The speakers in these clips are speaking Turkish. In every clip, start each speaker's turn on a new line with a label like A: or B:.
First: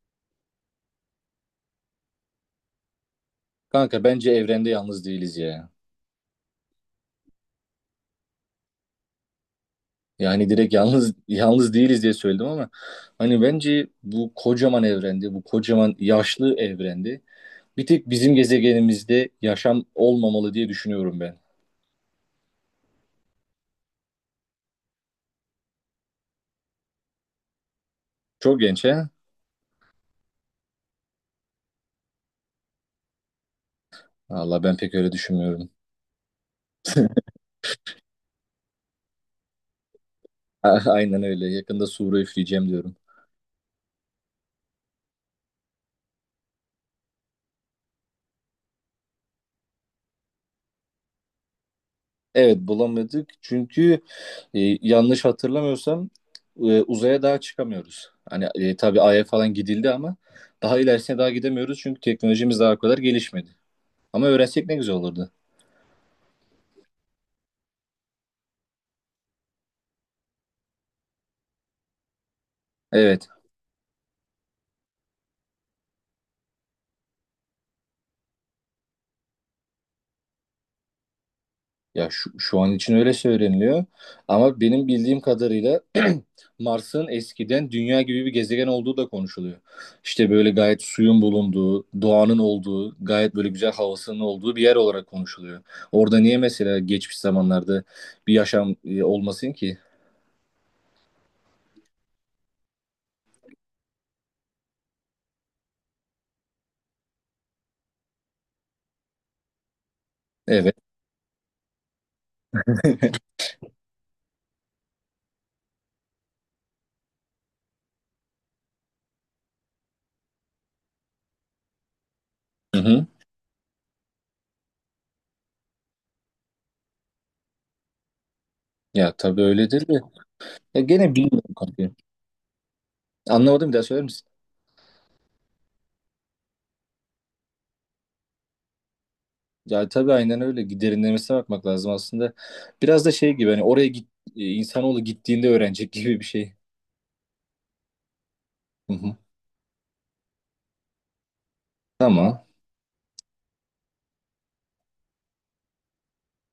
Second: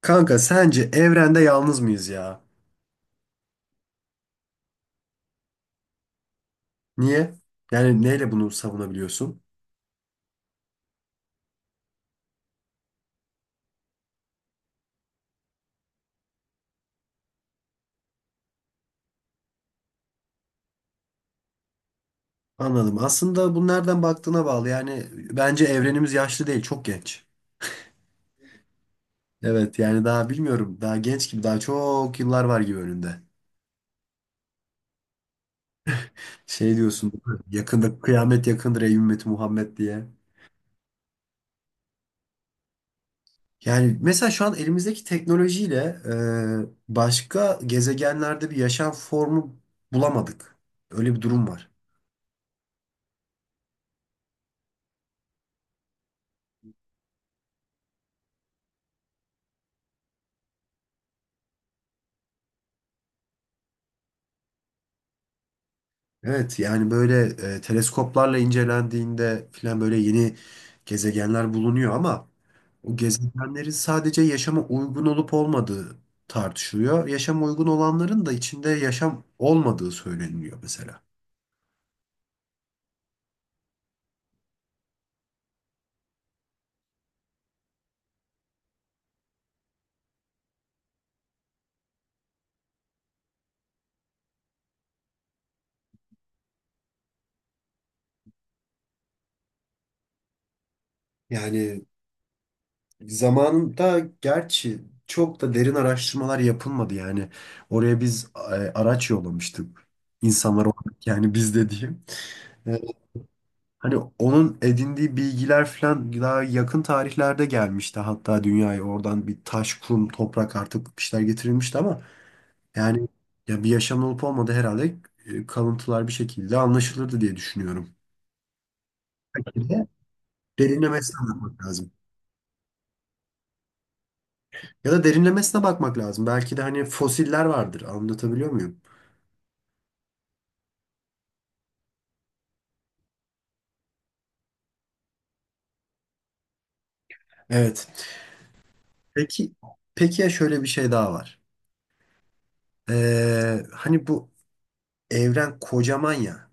A: Kanka sence evrende yalnız mıyız ya?
B: Kanka bence evrende yalnız değiliz ya.
A: Niye? Yani neyle bunu savunabiliyorsun?
B: Yani direkt yalnız yalnız değiliz diye söyledim ama hani bence bu kocaman evrende, bu kocaman yaşlı evrende bir tek bizim gezegenimizde yaşam olmamalı diye düşünüyorum ben.
A: Anladım. Aslında bu nereden baktığına bağlı. Yani bence evrenimiz yaşlı değil, çok genç.
B: Çok genç he?
A: Evet yani daha bilmiyorum. Daha genç gibi, daha çok yıllar var gibi önünde.
B: Valla ben pek öyle düşünmüyorum.
A: Şey diyorsun, değil mi? Yakında kıyamet yakındır ey ümmeti Muhammed diye.
B: Aynen öyle. Yakında Suriye üfleyeceğim diyorum.
A: Yani mesela şu an elimizdeki teknolojiyle başka gezegenlerde bir yaşam formu bulamadık. Öyle bir durum var.
B: Evet bulamadık çünkü yanlış hatırlamıyorsam uzaya daha çıkamıyoruz. Hani tabii Ay'a falan gidildi ama daha ilerisine daha gidemiyoruz çünkü teknolojimiz daha o kadar gelişmedi. Ama öğrensek ne güzel olurdu.
A: Evet yani böyle teleskoplarla incelendiğinde filan böyle yeni gezegenler bulunuyor ama o
B: Evet.
A: gezegenlerin sadece yaşama uygun olup olmadığı tartışılıyor. Yaşama uygun olanların da içinde yaşam olmadığı söyleniyor mesela.
B: Ya şu an için öyle söyleniliyor. Ama benim bildiğim kadarıyla Mars'ın eskiden dünya gibi bir gezegen olduğu da konuşuluyor. İşte böyle gayet suyun bulunduğu, doğanın olduğu, gayet böyle güzel havasının olduğu bir yer olarak konuşuluyor. Orada niye mesela geçmiş zamanlarda bir yaşam olmasın ki?
A: Yani zamanında gerçi çok da derin araştırmalar yapılmadı yani. Oraya biz araç yollamıştık. İnsanlar
B: Evet.
A: olarak yani biz de diyeyim. E, Hani onun edindiği bilgiler falan daha yakın tarihlerde gelmişti. Hatta dünyaya oradan bir taş, kum, toprak artık bir şeyler getirilmişti ama
B: Hı hı.
A: yani ya bir yaşam olup olmadı herhalde kalıntılar bir şekilde anlaşılırdı diye düşünüyorum.
B: Ya tabii
A: Bir de
B: öyledir de. Ya gene
A: derinlemesine
B: bilmiyorum
A: bakmak
B: kanka.
A: lazım.
B: Anlamadım bir daha söyler misin?
A: Ya da derinlemesine bakmak lazım. Belki de hani fosiller vardır. Anlatabiliyor muyum?
B: Ya tabii aynen öyle. Derinlemesine bakmak lazım aslında. Biraz da şey gibi hani oraya git, insanoğlu gittiğinde öğrenecek gibi bir şey.
A: Evet.
B: Hı hı.
A: Peki, peki ya şöyle bir şey daha var.
B: Ama
A: Hani bu evren kocaman ya.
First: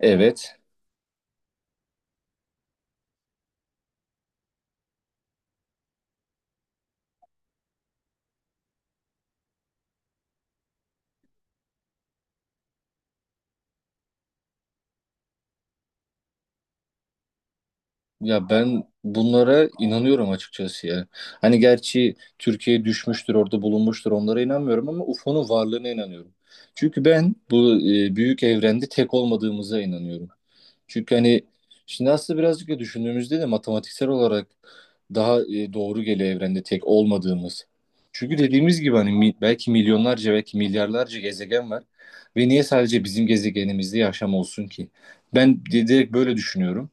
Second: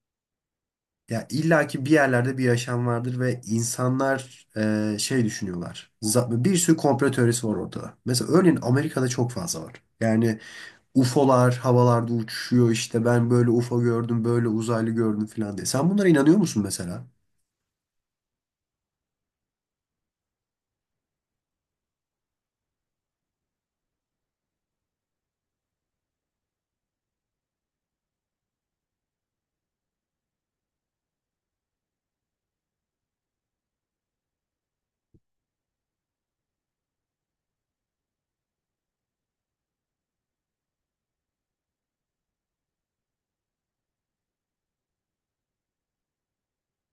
B: evet.
A: Ya illaki bir yerlerde bir yaşam vardır ve insanlar şey düşünüyorlar. Bir sürü komplo teorisi var ortada. Mesela örneğin Amerika'da çok fazla var. Yani UFO'lar havalarda uçuşuyor işte ben böyle UFO gördüm böyle uzaylı gördüm falan diye. Sen bunlara inanıyor musun mesela?
B: Ya ben bunlara inanıyorum açıkçası ya. Hani gerçi Türkiye düşmüştür, orada bulunmuştur onlara inanmıyorum ama UFO'nun varlığına inanıyorum. Çünkü ben bu büyük evrende tek olmadığımıza inanıyorum. Çünkü hani şimdi aslında birazcık da düşündüğümüzde de matematiksel olarak daha doğru geliyor evrende tek olmadığımız. Çünkü dediğimiz gibi hani belki milyonlarca belki milyarlarca gezegen var ve niye sadece bizim gezegenimizde yaşam olsun ki? Ben direkt böyle düşünüyorum.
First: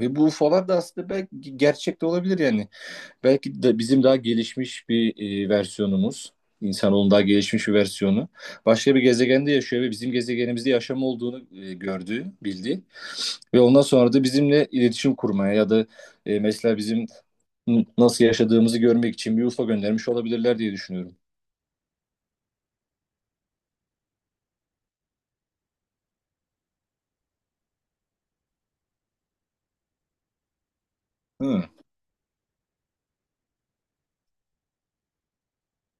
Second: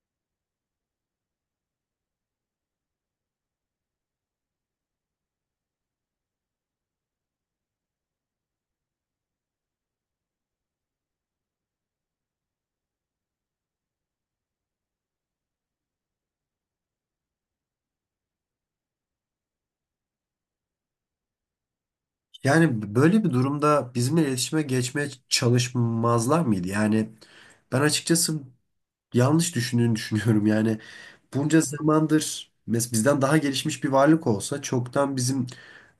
B: Ve bu UFO'lar da aslında belki gerçek de olabilir yani. Belki de bizim daha gelişmiş bir versiyonumuz, insanoğlunun daha gelişmiş bir versiyonu başka bir gezegende yaşıyor ve bizim gezegenimizde yaşam olduğunu gördüğü, bildiği. Ve ondan sonra da bizimle iletişim kurmaya ya da mesela bizim nasıl yaşadığımızı görmek için bir UFO göndermiş olabilirler diye düşünüyorum.
A: Yani böyle bir durumda bizimle iletişime geçmeye çalışmazlar mıydı? Yani ben açıkçası yanlış düşündüğünü düşünüyorum. Yani bunca
B: Hı.
A: zamandır mes bizden daha gelişmiş bir varlık olsa çoktan bizim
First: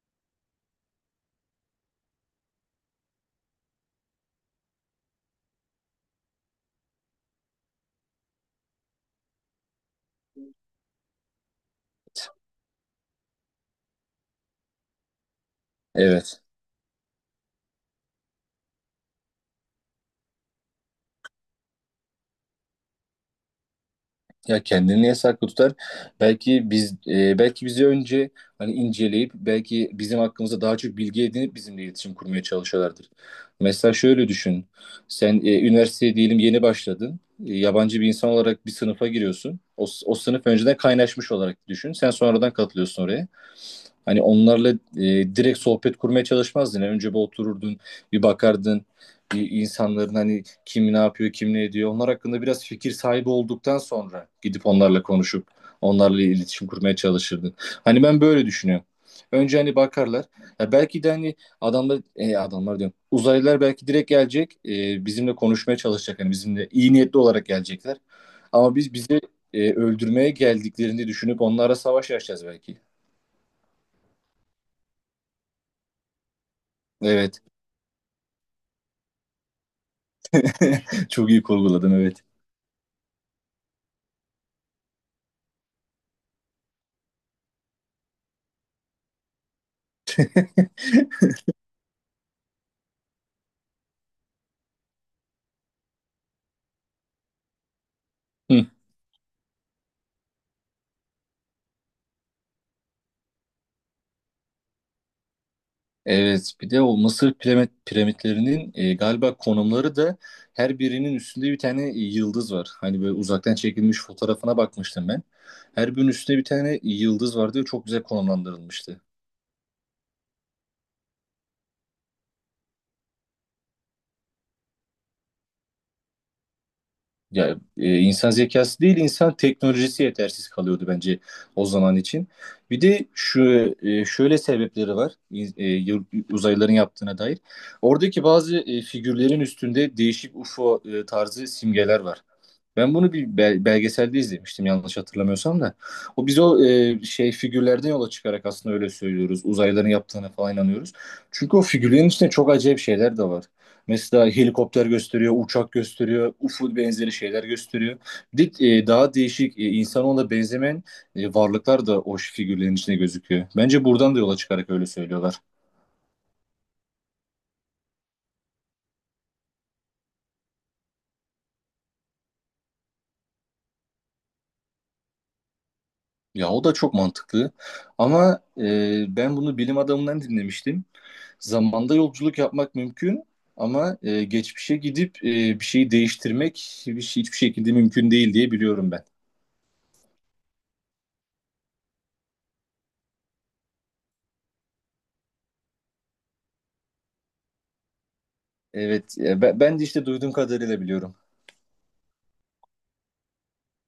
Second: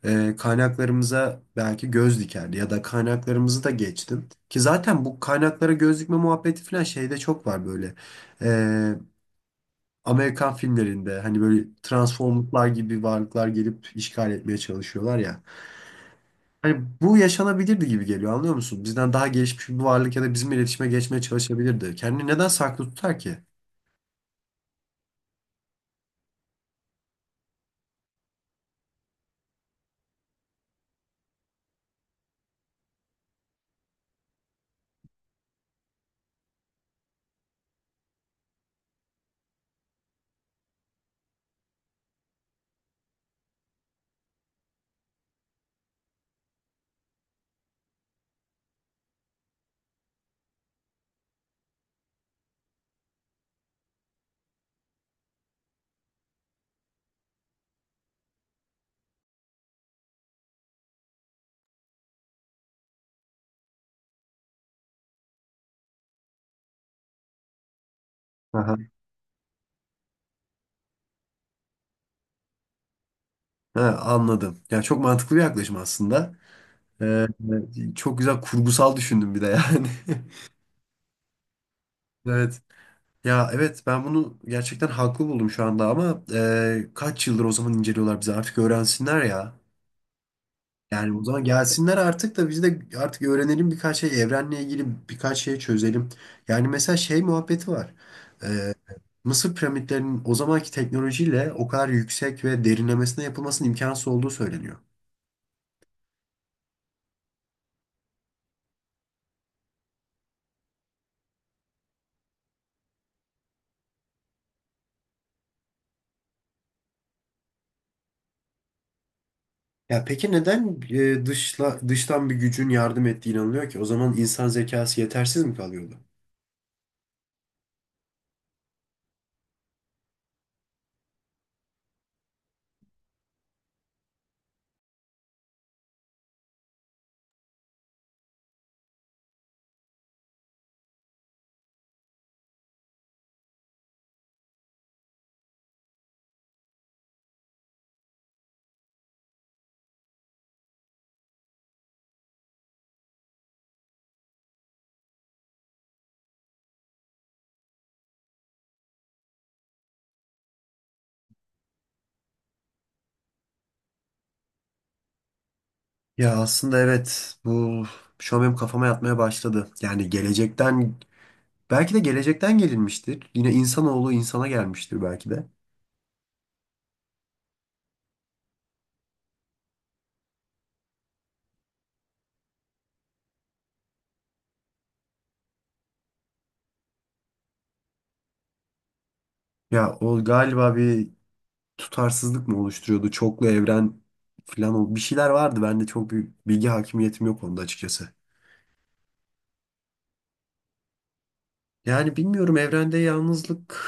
A: kaynaklarımıza belki göz dikerdi ya da kaynaklarımızı da geçtim. Ki zaten bu kaynaklara göz dikme muhabbeti falan şeyde çok var böyle. E, Amerikan filmlerinde hani böyle Transformers'lar gibi varlıklar gelip işgal etmeye çalışıyorlar ya.
B: Evet.
A: Hani bu yaşanabilirdi gibi geliyor anlıyor musun? Bizden daha gelişmiş bir varlık ya da bizim iletişime geçmeye çalışabilirdi. Kendini neden saklı tutar ki?
B: Ya kendini niye saklı tutar? Belki belki bizi önce hani inceleyip belki bizim hakkımızda daha çok bilgi edinip bizimle iletişim kurmaya çalışıyorlardır. Mesela şöyle düşün. Sen üniversiteye diyelim yeni başladın. Yabancı bir insan olarak bir sınıfa giriyorsun. O sınıf önceden kaynaşmış olarak düşün. Sen sonradan katılıyorsun oraya. Hani onlarla direkt sohbet kurmaya çalışmazdın. Önce bir otururdun, bir bakardın. Bir insanların hani kim ne yapıyor, kim ne ediyor. Onlar hakkında biraz fikir sahibi olduktan sonra gidip onlarla konuşup onlarla iletişim kurmaya çalışırdın. Hani ben böyle düşünüyorum. Önce hani bakarlar. Ya belki de hani adamlar diyorum. Uzaylılar belki direkt gelecek. Bizimle konuşmaya çalışacak. Hani bizimle iyi niyetli olarak gelecekler. Ama
A: Aha.
B: bizi öldürmeye geldiklerini düşünüp onlara savaş açacağız belki.
A: Ha, anladım. Ya çok mantıklı bir yaklaşım aslında. Ee,
B: Evet.
A: çok güzel kurgusal düşündüm bir de yani.
B: Çok iyi kurguladın evet.
A: Evet. Ya evet ben bunu gerçekten haklı buldum şu anda ama kaç yıldır o zaman inceliyorlar bizi artık öğrensinler ya. Yani o zaman gelsinler artık da biz de artık öğrenelim birkaç şey evrenle ilgili birkaç şey çözelim. Yani mesela şey muhabbeti var. Ee, Mısır piramitlerinin o zamanki teknolojiyle o kadar yüksek ve derinlemesine yapılmasının imkansız olduğu söyleniyor.
B: Evet, bir de o piramitlerinin galiba konumları da her birinin üstünde bir tane yıldız var. Hani böyle uzaktan çekilmiş fotoğrafına bakmıştım ben. Her birinin üstünde bir tane yıldız vardı ve çok güzel konumlandırılmıştı.
A: Ya peki neden dıştan bir gücün yardım ettiği inanılıyor ki? O zaman insan zekası yetersiz mi kalıyordu?
B: Ya insan zekası değil, insan teknolojisi yetersiz kalıyordu bence o zaman için. Bir de şöyle sebepleri var uzaylıların yaptığına dair. Oradaki bazı figürlerin üstünde değişik UFO tarzı simgeler var. Ben bunu bir belgeselde izlemiştim yanlış hatırlamıyorsam da. O şey figürlerden yola çıkarak aslında öyle söylüyoruz. Uzaylıların yaptığına falan inanıyoruz. Çünkü o figürlerin içinde çok acayip şeyler de var. Mesela helikopter gösteriyor, uçak gösteriyor, UFO benzeri şeyler gösteriyor. Bir de, daha değişik insanoğluna benzemeyen varlıklar da o figürlerin içinde gözüküyor. Bence buradan da yola çıkarak öyle söylüyorlar.
A: Ya aslında evet bu şu an benim kafama yatmaya başladı. Yani gelecekten belki de gelecekten gelinmiştir. Yine insanoğlu insana gelmiştir belki de.
B: Ya o da çok mantıklı. Ama ben bunu bilim adamından dinlemiştim. Zamanda yolculuk yapmak mümkün ama geçmişe gidip bir şeyi değiştirmek hiçbir şekilde mümkün değil diye biliyorum ben.
A: Ya o galiba bir tutarsızlık mı oluşturuyordu? Çoklu evren falan bir şeyler vardı. Ben de çok bir bilgi hakimiyetim yok onda açıkçası.
B: Evet, ben de işte duyduğum kadarıyla biliyorum.
A: Yani bilmiyorum evrende yalnızlık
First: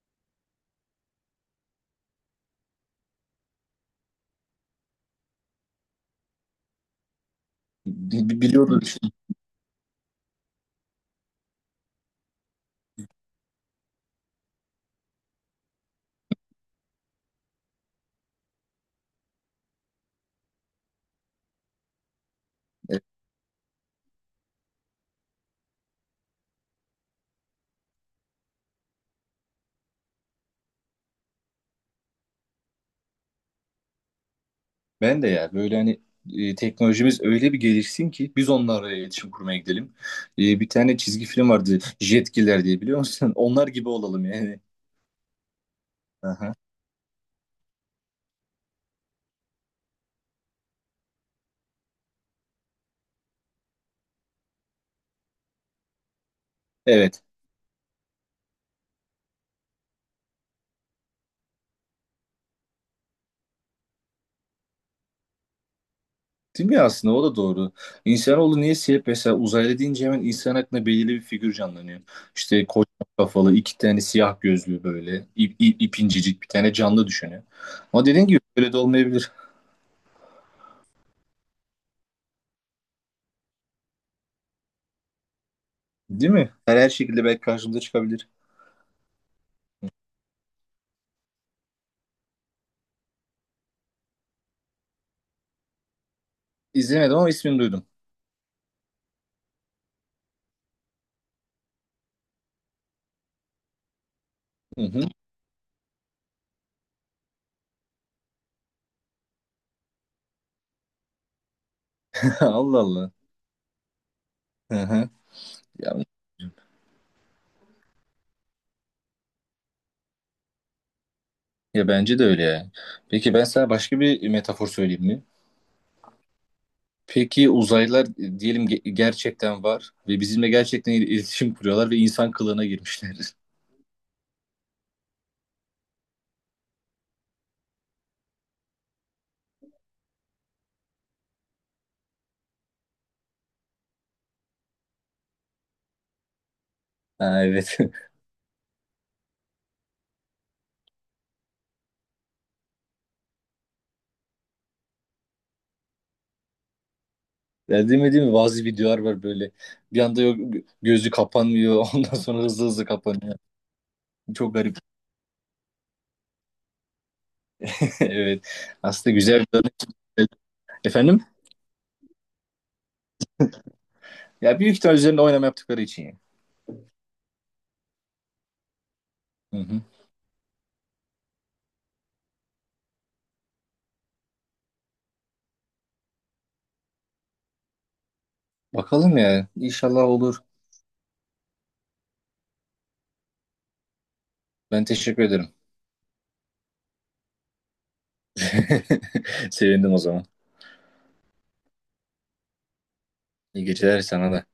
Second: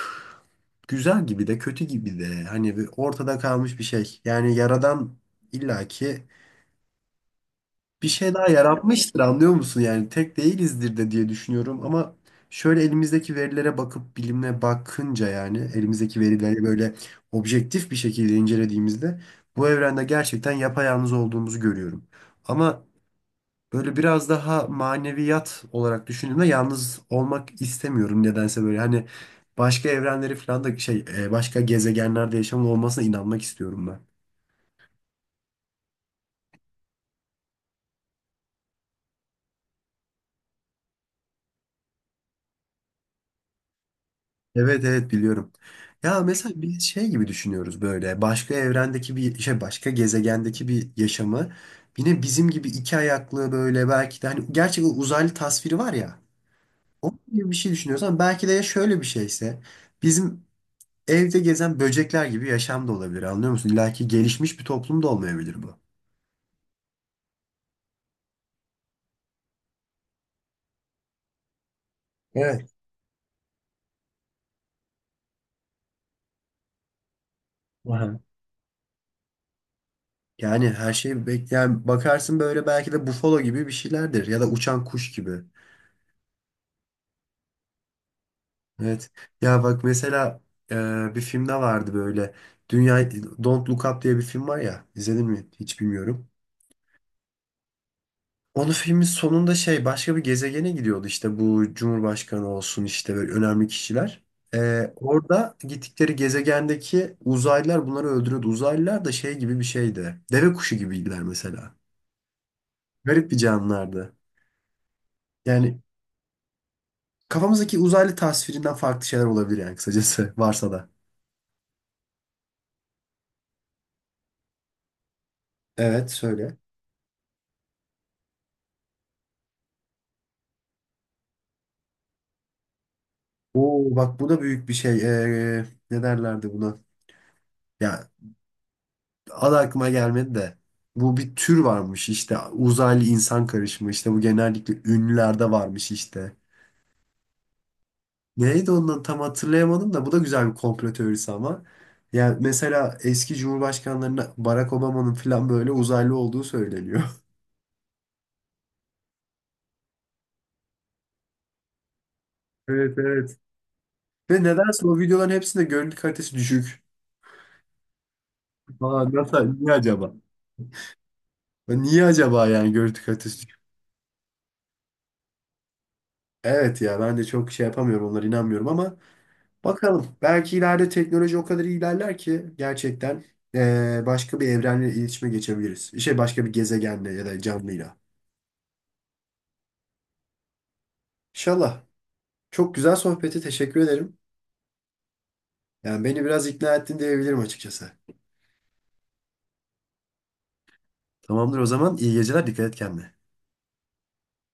A: güzel gibi de kötü gibi de hani bir ortada kalmış bir şey. Yani yaradan illaki bir şey daha
B: Biliyordum.
A: yaratmıştır anlıyor musun? Yani tek değilizdir de diye düşünüyorum ama şöyle elimizdeki verilere bakıp bilimle bakınca yani elimizdeki verileri böyle objektif bir şekilde incelediğimizde bu evrende gerçekten yapayalnız olduğumuzu görüyorum. Ama
B: E,
A: böyle biraz daha maneviyat olarak düşündüğümde yalnız olmak istemiyorum nedense böyle hani başka evrenleri falan da başka gezegenlerde yaşamın olmasına inanmak istiyorum ben.
B: Ben de ya böyle hani teknolojimiz öyle bir gelişsin ki biz onlarla iletişim kurmaya gidelim. Bir tane çizgi film vardı Jetgiller diye biliyor musun? Onlar gibi olalım yani.
A: Evet evet biliyorum. Ya mesela
B: Aha.
A: biz şey gibi düşünüyoruz böyle başka evrendeki bir şey başka gezegendeki bir yaşamı yine bizim gibi iki ayaklı böyle belki de hani gerçek uzaylı tasviri var ya onun
B: Evet.
A: gibi bir şey düşünüyorsan belki de ya şöyle bir şeyse bizim evde gezen böcekler gibi yaşam da olabilir anlıyor musun? İlla ki gelişmiş bir toplum da olmayabilir bu.
B: Değil mi aslında o da doğru. İnsanoğlu niye hep mesela uzaylı deyince hemen insan aklına belirli bir figür canlanıyor. İşte
A: Evet.
B: kocaman kafalı iki tane siyah gözlü böyle ip bir tane canlı düşünüyor. Ama
A: Aha.
B: dediğin gibi öyle de olmayabilir.
A: Yani her şeyi bekleyen bakarsın böyle belki de bufalo gibi bir şeylerdir ya da uçan kuş gibi.
B: Değil mi? Her şekilde belki karşımıza çıkabilir.
A: Evet. Ya bak mesela bir filmde vardı böyle. Dünya Don't Look Up diye bir film var ya. İzledin mi? Hiç bilmiyorum.
B: İzlemedim ama ismini duydum.
A: Onun filmin sonunda şey başka bir gezegene gidiyordu işte bu Cumhurbaşkanı olsun işte böyle önemli kişiler.
B: Hı hı.
A: Orada gittikleri gezegendeki uzaylılar bunları öldürüyordu. Uzaylılar da şey gibi bir şeydi. Deve kuşu gibiydiler mesela.
B: Allah Allah.
A: Garip bir canlılardı.
B: Hı hı.
A: Yani
B: Ya,
A: kafamızdaki uzaylı tasvirinden farklı şeyler olabilir yani kısacası varsa da.
B: Ya bence de öyle ya. Peki ben sana başka bir metafor söyleyeyim mi?
A: Evet söyle.
B: Peki uzaylılar diyelim gerçekten var ve bizimle gerçekten iletişim kuruyorlar ve insan kılığına girmişler.
A: Oo bak bu da büyük bir şey. Ne derlerdi buna? Ya adı aklıma gelmedi de. Bu bir tür varmış işte. Uzaylı insan karışımı işte. Bu genellikle ünlülerde varmış işte.
B: Ha, evet.
A: Neydi ondan tam hatırlayamadım da bu da güzel bir komplo teorisi ama. Yani mesela eski cumhurbaşkanlarına Barack Obama'nın falan böyle uzaylı olduğu söyleniyor.
B: Ya değil mi? Bazı videolar var böyle. Bir anda yok, gözü kapanmıyor. Ondan sonra hızlı hızlı
A: Evet evet.
B: kapanıyor.
A: Ve
B: Çok garip.
A: nedense o videoların hepsinde görüntü kalitesi düşük.
B: Evet.
A: Aa,
B: Aslında güzel bir
A: nasıl? Niye
B: örnek.
A: acaba?
B: Efendim?
A: Niye acaba yani görüntü kalitesi düşük?
B: Ya büyük ihtimal üzerinde oynama yaptıkları için ya.
A: Evet ya ben de çok şey yapamıyorum onlara inanmıyorum ama
B: Hı hı.
A: bakalım. Belki ileride teknoloji o kadar ilerler ki gerçekten başka bir evrenle iletişime geçebiliriz. Şey başka bir gezegenle ya da canlıyla.
B: Bakalım ya. İnşallah olur.
A: İnşallah. Çok güzel sohbeti teşekkür ederim.
B: Ben teşekkür ederim.
A: Yani beni biraz ikna ettin diyebilirim açıkçası.
B: Sevindim o zaman.
A: Tamamdır o zaman. İyi geceler. Dikkat et kendine.
B: İyi geceler sana da.